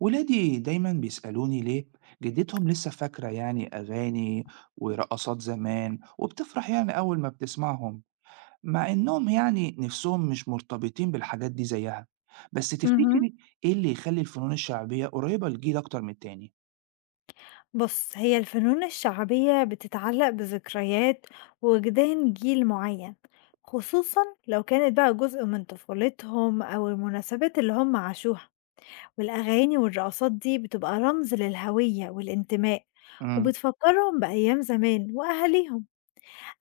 ولادي دايما بيسألوني ليه جدتهم لسه فاكرة يعني أغاني ورقصات زمان وبتفرح يعني أول ما بتسمعهم مع إنهم يعني نفسهم مش مرتبطين بالحاجات دي زيها بس اهم. تفتكري إيه اللي يخلي الفنون الشعبية قريبة للجيل أكتر من التاني؟ بُص، هي الفنون الشعبية بتتعلق بذكريات وجدان جيل معين، خصوصًا لو كانت بقى جزء من طفولتهم أو المناسبات اللي هم عاشوها، والأغاني والرقصات دي بتبقى رمز للهوية والانتماء، امم. وبتفكرهم بأيام زمان وأهاليهم.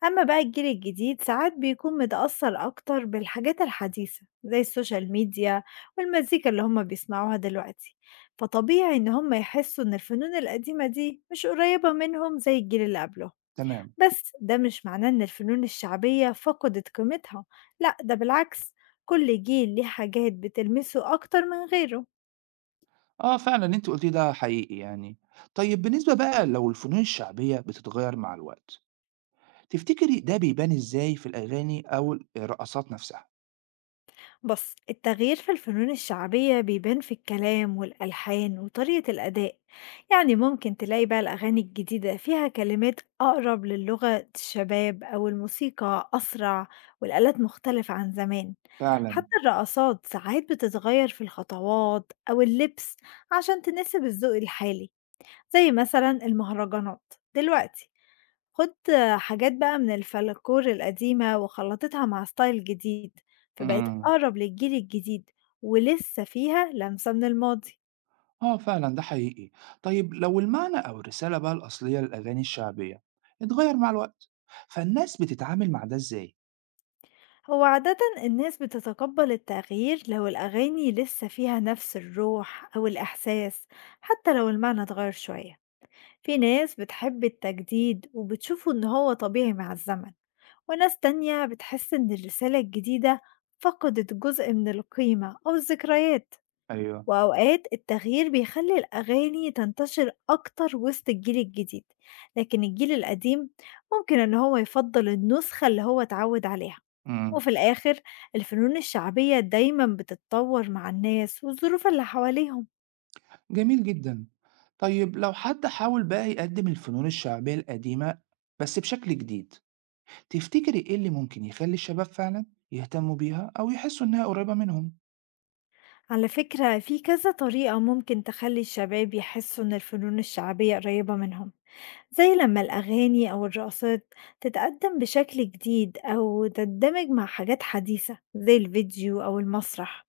أما بقى الجيل الجديد ساعات بيكون متأثر أكتر بالحاجات الحديثة زي السوشيال ميديا والمزيكا اللي هما بيسمعوها دلوقتي، فطبيعي إن هما يحسوا إن الفنون القديمة دي مش قريبة منهم زي الجيل اللي قبله. تمام. بس ده مش معناه إن الفنون الشعبية فقدت قيمتها، لأ ده بالعكس، كل جيل ليه حاجات بتلمسه أكتر من غيره. آه فعلا اللي أنت قلتيه ده حقيقي يعني. طيب بالنسبة بقى لو الفنون الشعبية بتتغير مع الوقت تفتكري ده بيبان إزاي في الأغاني أو الرقصات نفسها؟ بص التغيير في الفنون الشعبية بيبان في الكلام والألحان وطريقة الأداء. يعني ممكن تلاقي بقى الأغاني الجديدة فيها كلمات أقرب للغة الشباب أو الموسيقى أسرع والآلات مختلفة عن زمان. فعلا. حتى الرقصات ساعات بتتغير في الخطوات أو اللبس عشان تناسب الذوق الحالي، زي مثلا المهرجانات دلوقتي، خُدت حاجات بقى من الفلكلور القديمة وخلّطتها مع ستايل جديد، فبقت امم. أقرب للجيل الجديد ولسه فيها لمسة من الماضي. آه فعلا ده حقيقي. طيب لو المعنى أو الرسالة بقى الأصلية للأغاني الشعبية اتغير مع الوقت فالناس بتتعامل مع ده إزاي؟ هو عادةً الناس بتتقبّل التغيير لو الأغاني لسه فيها نفس الروح أو الإحساس، حتى لو المعنى اتغيّر شوية. في ناس بتحب التجديد وبتشوفه إن هو طبيعي مع الزمن، وناس تانية بتحس إن الرسالة الجديدة فقدت جزء من القيمة أو الذكريات. أيوه. وأوقات التغيير بيخلي الأغاني تنتشر أكتر وسط الجيل الجديد، لكن الجيل القديم ممكن إن هو يفضل النسخة اللي هو اتعود عليها. امم. وفي الآخر الفنون الشعبية دايما بتتطور مع الناس والظروف اللي حواليهم. جميل جدا. طيب لو حد حاول بقى يقدم الفنون الشعبية القديمة بس بشكل جديد تفتكري إيه اللي ممكن يخلي الشباب فعلا يهتموا بيها أو يحسوا إنها قريبة منهم؟ على فكرة في كذا طريقة ممكن تخلي الشباب يحسوا إن الفنون الشعبية قريبة منهم، زي لما الأغاني أو الرقصات تتقدم بشكل جديد أو تندمج مع حاجات حديثة زي الفيديو أو المسرح.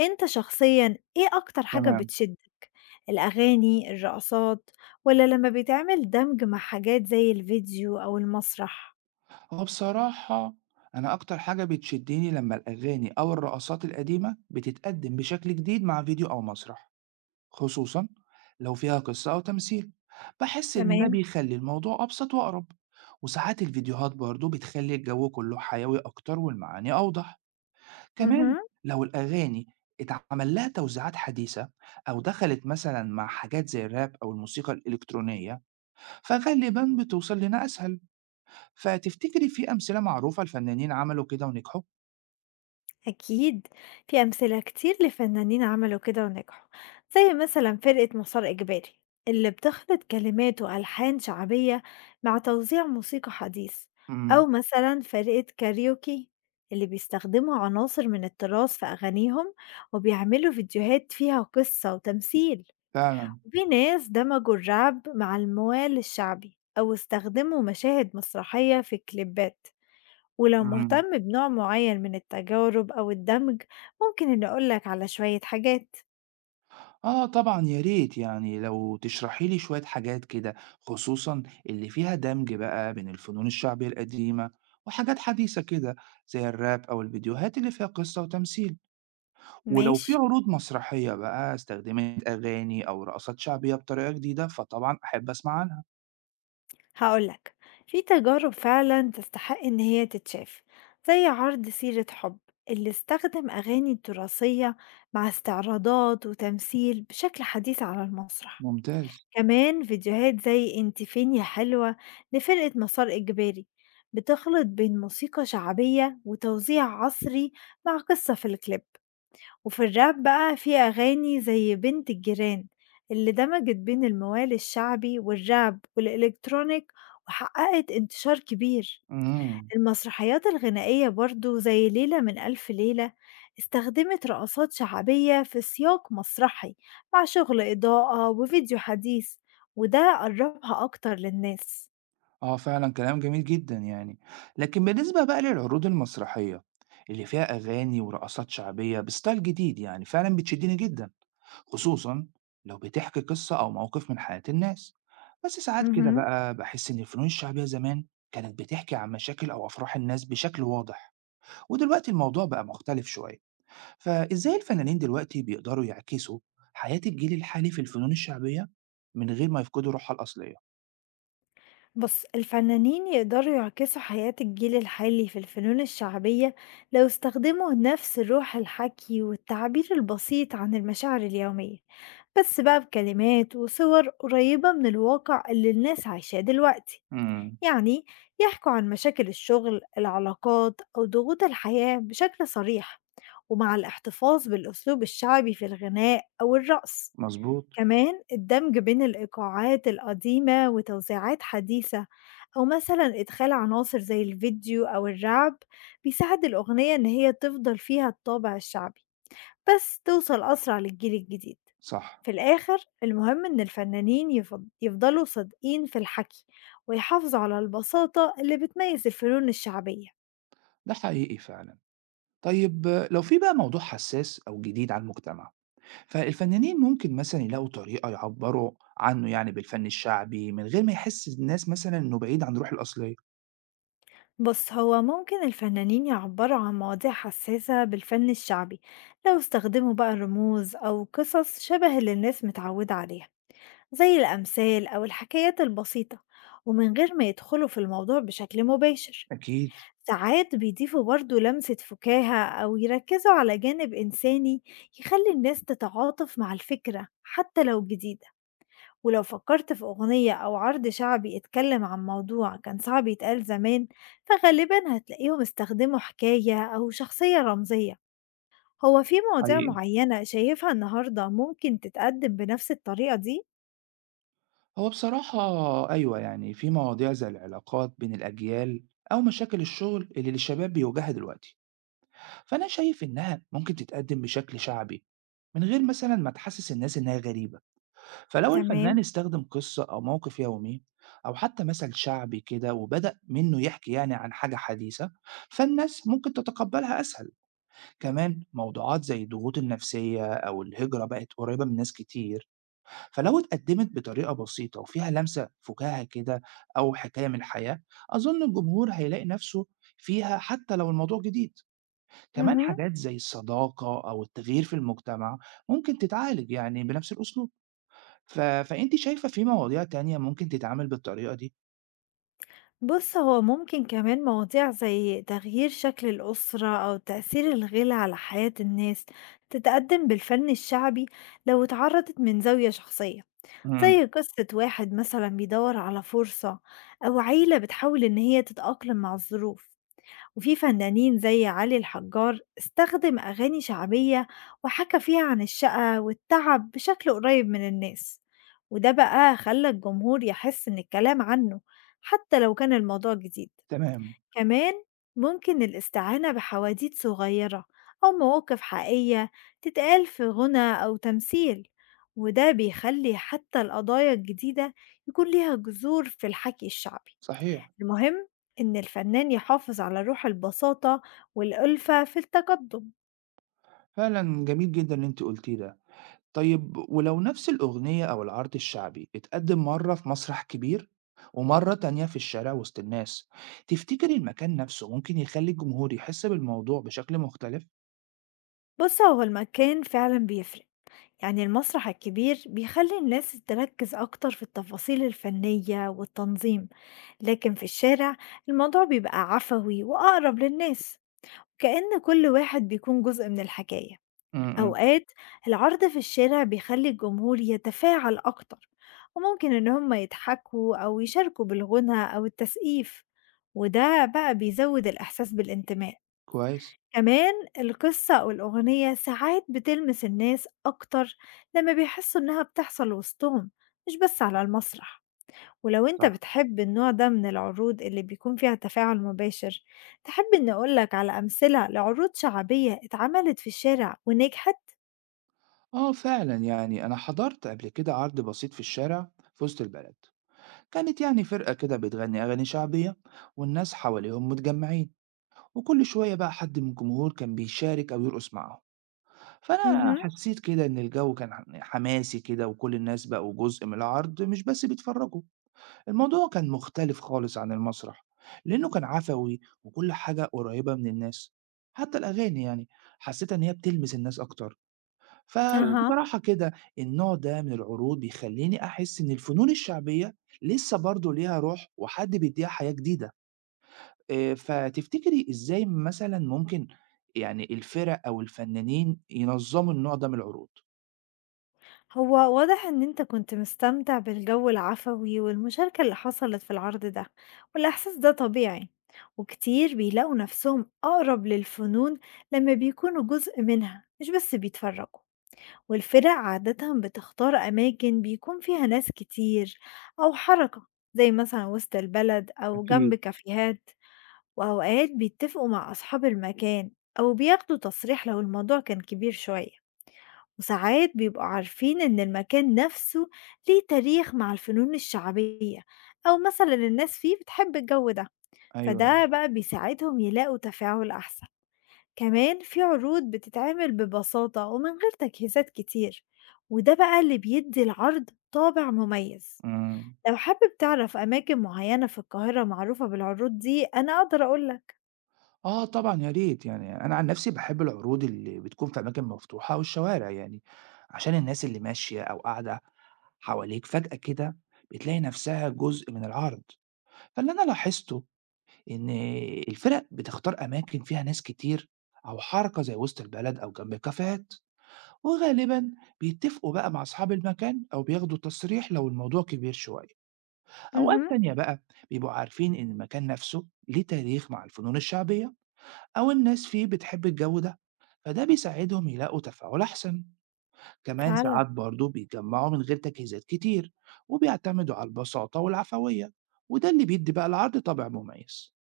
أنت شخصيًا إيه أكتر حاجة تمام. بتشدّك، الأغاني، الرقصات، والّا لمّا بيتعمل دمج مع حاجات زي الفيديو أو المسرح؟ هو بصراحة أنا أكتر حاجة بتشدني لما الأغاني أو الرقصات القديمة بتتقدم بشكل جديد مع فيديو أو مسرح، خصوصًا لو فيها قصة أو تمثيل، باحس إن ده تمام، بيخلّي الموضوع أبسط وأقرب، وساعات الفيديوهات برضه بتخلّي الجو كلّه حيوي أكتر والمعاني أوضح، كمان اهم، لو الأغاني اتعمل لها توزيعات حديثة أو دخلت مثلًا مع حاجات زي الراب أو الموسيقى الإلكترونية، فغالبًا بتوصل لنا أسهل، فتفتكري في أمثلة معروفة لفنانين عملوا كده ونجحوا؟ أكيد في أمثلة كتير لفنانين عملوا كده ونجحوا، زي مثلًا فرقة مسار إجباري اللي بتخلط كلمات وألحان شعبية مع توزيع موسيقى حديث، إمم، أو مثلًا فرقة كاريوكي اللي بيستخدموا عناصر من التراث في أغانيهم وبيعملوا فيديوهات فيها قصة وتمثيل. فعلًا، في ناس دمجوا الرعب مع الموال الشعبي أو استخدموا مشاهد مسرحية في كليبات، ولو إمم. مهتم بنوع معين من التجارب أو الدمج ممكن إني أقولك على شوية حاجات. آه طبعًا يا ريت يعني لو تشرحي لي شوية حاجات كده، خصوصًا اللي فيها دمج بقى بين الفنون الشعبية القديمة وحاجات حديثة كده، زي الراب أو الفيديوهات اللي فيها قصة وتمثيل، ولو في ماشي، عروض مسرحية بقى استخدمت أغاني أو رقصات شعبية بطريقة جديدة، فطبعًا أحب أسمع عنها. هقولك في تجارب فعلا تستحق إن هي تتشاف، زي عرض سيرة حب اللي استخدم أغاني تراثية مع استعراضات وتمثيل بشكل حديث على المسرح. ممتاز. كمان فيديوهات زي انت فين يا حلوة لفرقة مسار إجباري بتخلط بين موسيقى شعبية وتوزيع عصري مع قصة في الكليب. وفي الراب بقى في أغاني زي بنت الجيران اللي دمجت بين الموال الشعبي والراب والإلكترونيك وحققت انتشار كبير. إمم. المسرحيات الغنائية برضه زي ليلة من ألف ليلة استخدمت رقصات شعبية في سياق مسرحي مع شغل إضاءة وفيديو حديث، وده قربها أكتر للناس. آه فعلًا كلام جميل جدًا يعني. لكن بالنسبة بقى للعروض المسرحية اللي فيها أغاني ورقصات شعبية بستايل جديد يعني، فعلًا بتشدني جدًا. خصوصًا لو بتحكي قصة أو موقف من حياة الناس، بس ساعات كده مهم. بقى باحس إن الفنون الشعبية زمان كانت بتحكي عن مشاكل أو أفراح الناس بشكل واضح، ودلوقتي الموضوع بقى مختلف شوية، فإزاي الفنانين دلوقتي بيقدروا يعكسوا حياة الجيل الحالي في الفنون الشعبية من غير ما يفقدوا روحها الأصلية؟ بص الفنانين يقدروا يعكسوا حياة الجيل الحالي في الفنون الشعبية لو استخدموا نفس روح الحكي والتعبير البسيط عن المشاعر اليومية، بس بقى بكلمات وصور قريبة من الواقع اللي الناس عايشاه دلوقتي. إمم، يعني يحكوا عن مشاكل الشغل، العلاقات أو ضغوط الحياة بشكل صريح ومع الاحتفاظ بالأسلوب الشعبي في الغناء أو الرقص. مضبوط، كمان الدمج بين الإيقاعات القديمة وتوزيعات حديثة أو مثلا إدخال عناصر زي الفيديو أو الرعب بيساعد الأغنية إن هي تفضل فيها الطابع الشعبي بس توصل أسرع للجيل الجديد. صح، في الآخر المهم إن الفنانين يفضلوا صادقين في الحكي، ويحافظوا على البساطة اللي بتميز الفنون الشعبية. ده حقيقي فعلًا. طيب لو في بقى موضوع حساس أو جديد على المجتمع فالفنانين ممكن مثلا يلاقوا طريقة يعبروا عنه يعني بالفن الشعبي من غير ما يحس الناس مثلا إنه بعيد عن روح الأصلية. بُص، هو ممكن الفنانين يعبّروا عن مواضيع حساسة بالفن الشعبي لو استخدموا بقى رموز أو قصص شبه اللي الناس متعودة عليها، زي الأمثال أو الحكايات البسيطة، ومن غير ما يدخلوا في الموضوع بشكل مباشر. أكيد. ساعات بيضيفوا برضه لمسة فكاهة أو يركزوا على جانب إنساني يخلي الناس تتعاطف مع الفكرة حتى لو جديدة. ولو فكرت في أغنية أو عرض شعبي اتكلم عن موضوع كان صعب يتقال زمان، فغالبا هتلاقيهم استخدموا حكاية أو شخصية رمزية. هو في مواضيع حقيقي. معينة شايفها النهاردة ممكن تتقدم بنفس الطريقة دي؟ هو بصراحة أيوة يعني في مواضيع زي العلاقات بين الأجيال أو مشاكل الشغل اللي الشباب بيواجهها دلوقتي، فأنا شايف إنها ممكن تتقدم بشكل شعبي من غير مثلا ما تحسس الناس إنها غريبة. فلو تمام. الفنان استخدم قصة أو موقف يومي أو حتى مثل شعبي كده وبدأ منه يحكي يعني عن حاجة حديثة فالناس ممكن تتقبلها أسهل. كمان موضوعات زي الضغوط النفسية أو الهجرة بقت قريبة من ناس كتير، فلو اتقدمت بطريقة بسيطة وفيها لمسة فكاهة كده أو حكاية من الحياة أظن الجمهور هيلاقي نفسه فيها حتى لو الموضوع جديد. كمان مهم. حاجات زي الصداقة أو التغيير في المجتمع ممكن تتعالج يعني بنفس الأسلوب. ف فأنتِ شايفة في مواضيع تانية ممكن تتعامل بالطريقة دي؟ بُص، هو ممكن كمان مواضيع زي تغيير شكل الأسرة أو تأثير الغِلى على حياة الناس تتقدم بالفن الشعبي لو اتعرضت من زاوية شخصية، إمم، زي قصة واحد مثلًا بيدور على فرصة أو عيلة بتحاول إن هي تتأقلم مع الظروف. وفي فنانين زي علي الحجار استخدم أغاني شعبية وحكى فيها عن الشقة والتعب بشكل قريب من الناس، وده بقى خلى الجمهور يحس إن الكلام عنه حتى لو كان الموضوع جديد. تمام، كمان ممكن الاستعانة بحواديت صغيرة أو مواقف حقيقية تتقال في غنى أو تمثيل، وده بيخلي حتى القضايا الجديدة يكون ليها جذور في الحكي الشعبي. صحيح، المهم إن الفنان يحافظ على روح البساطة والألفة في التقدم. فعلًا جميل جدًا اللي أنتِ قُلتيه ده. طيب ولو نفس الأغنية أو العرض الشعبي اتقدم مرّة في مسرح كبير ومرّة تانية في الشارع وسط الناس، تفتكري المكان نفسه ممكن يخلّي الجمهور يحس بالموضوع بشكل مختلف؟ بص هو المكان فعلا بيفرق. يعني المسرح الكبير بيخلي الناس تركز أكتر في التفاصيل الفنية والتنظيم، لكن في الشارع الموضوع بيبقى عفوي وأقرب للناس، كأن كل واحد بيكون جزء من الحكاية. إمم، إمم. أوقات العرض في الشارع بيخلي الجمهور يتفاعل أكتر، وممكن إن هم يضحكوا أو يشاركوا بالغنى أو التسقيف، وده بقى بيزود الإحساس بالانتماء. كويس، كمان القصة أو الأغنية ساعات بتلمس الناس أكتر لما بيحسوا إنها بتحصل وسطهم مش بس على المسرح. ولو أنت صح. بتحب النوع ده من العروض اللي بيكون فيها تفاعل مباشر، تحب إني أقولك على أمثلة لعروض شعبية اتعملت في الشارع ونجحت؟ آه فعلًا، يعني أنا حضرت قبل كده عرض بسيط في الشارع في وسط البلد، كانت يعني فرقة كده بتغني أغاني شعبية والناس حواليهم متجمعين وكل شوية بقى حد من الجمهور كان بيشارك أو يرقص معاهم، فأنا مهم. حسيت كده إن الجو كان حماسي كده وكل الناس بقوا جزء من العرض مش بس بيتفرجوا. الموضوع كان مختلف خالص عن المسرح لأنه كان عفوي وكل حاجة قريبة من الناس، حتى الأغاني يعني حسيت إن هي بتلمس الناس أكتر. أها. فبصراحة كده النوع ده من العروض بيخلّيني أحس إن الفنون الشعبية لسه برضه ليها روح وحد بيدّيها حياة جديدة، فتفتكري إزاي مثلًا ممكن يعني الفرق أو الفنانين ينظّموا النوع ده من العروض؟ هو واضح إن أنت كنت مستمتع بالجو العفوي والمشاركة اللي حصلت في العرض ده، والإحساس ده طبيعي، وكتير بيلاقوا نفسهم أقرب للفنون لما بيكونوا جزء منها مش بس بيتفرجوا. والفرق عادة بتختار أماكن بيكون فيها ناس كتير أو حركة، زي مثلا وسط البلد أو أكيد، جنب كافيهات. وأوقات بيتفقوا مع أصحاب المكان أو بياخدوا تصريح لو الموضوع كان كبير شوية. وساعات بيبقوا عارفين إن المكان نفسه ليه تاريخ مع الفنون الشعبية أو مثلا الناس فيه بتحب الجو ده، أيوه، أيوه، فده بقى بيساعدهم يلاقوا تفاعل أحسن. كمان في عروض بتتعمل ببساطة ومن غير تجهيزات كتير، وده بقى اللي بيدي العرض طابع مميز. إمم. لو حابب تعرف أماكن معينة في القاهرة معروفة بالعروض دي أنا أقدر أقولك. آه طبعًا يا ريت، يعني أنا عن نفسي باحب العروض اللي بتكون في أماكن مفتوحة والشوارع يعني، عشان الناس اللي ماشية أو قاعدة حواليك فجأة كده بتلاقي نفسها جزء من العرض، فاللي أنا لاحظته إن الفرق بتختار أماكن فيها ناس كتير أو حركة زي وسط البلد أو جنب كافيهات، وغالبا بيتفقوا بقى مع أصحاب المكان أو بياخدوا تصريح لو الموضوع كبير شوية. أوقات مهم. تانية بقى بيبقوا عارفين إن المكان نفسه ليه تاريخ مع الفنون الشعبية أو الناس فيه بتحب الجو ده، فده بيساعدهم يلاقوا تفاعل أحسن. كمان فعلا. ساعات برضه بيتجمعوا من غير تجهيزات كتير وبيعتمدوا على البساطة والعفوية، وده اللي بيدي بقى العرض طابع مميز.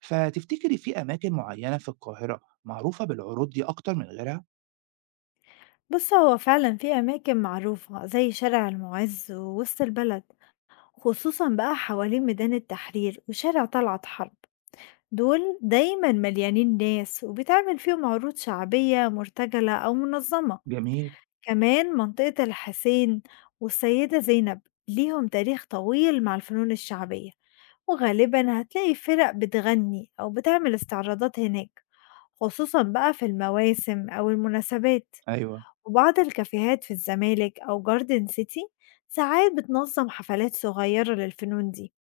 فتفتكري في أماكن معينة في القاهرة معروفة بالعروض دي أكتر من غيرها؟ بص هو فعلا في أماكن معروفة زي شارع المعز ووسط البلد، خصوصا بقى حوالين ميدان التحرير وشارع طلعت حرب، دول دايما مليانين ناس وبيتعمل فيهم عروض شعبية مرتجلة أو منظمة. جميل، كمان منطقة الحسين والسيدة زينب ليهم تاريخ طويل مع الفنون الشعبية، وغالبا هتلاقي فرق بتغني أو بتعمل استعراضات هناك، خصوصا بقى في المواسم أو المناسبات. أيوه، وبعض الكافيهات في الزمالك أو جاردن سيتي ساعات بتنظم حفلات صغيرة للفنون دي،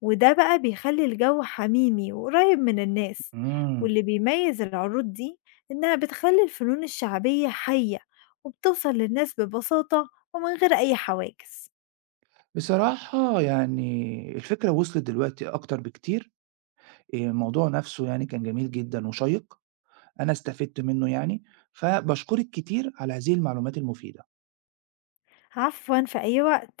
وده بقى بيخلّي الجو حميمي وقريب من الناس، إمم. واللي بيميز العروض دي إنها بتخلّي الفنون الشعبية حية وبتوصل للناس ببساطة ومن غير أي حواجز. بصراحة يعني الفكرة وصلت دلوقتي أكتر بكتير، الموضوع نفسه يعني كان جميل جدًا وشيّق، أنا استفدت منه يعني، فباشكرِك كتير على هذه المعلومات المفيدة. عفوًا، في أي وقت.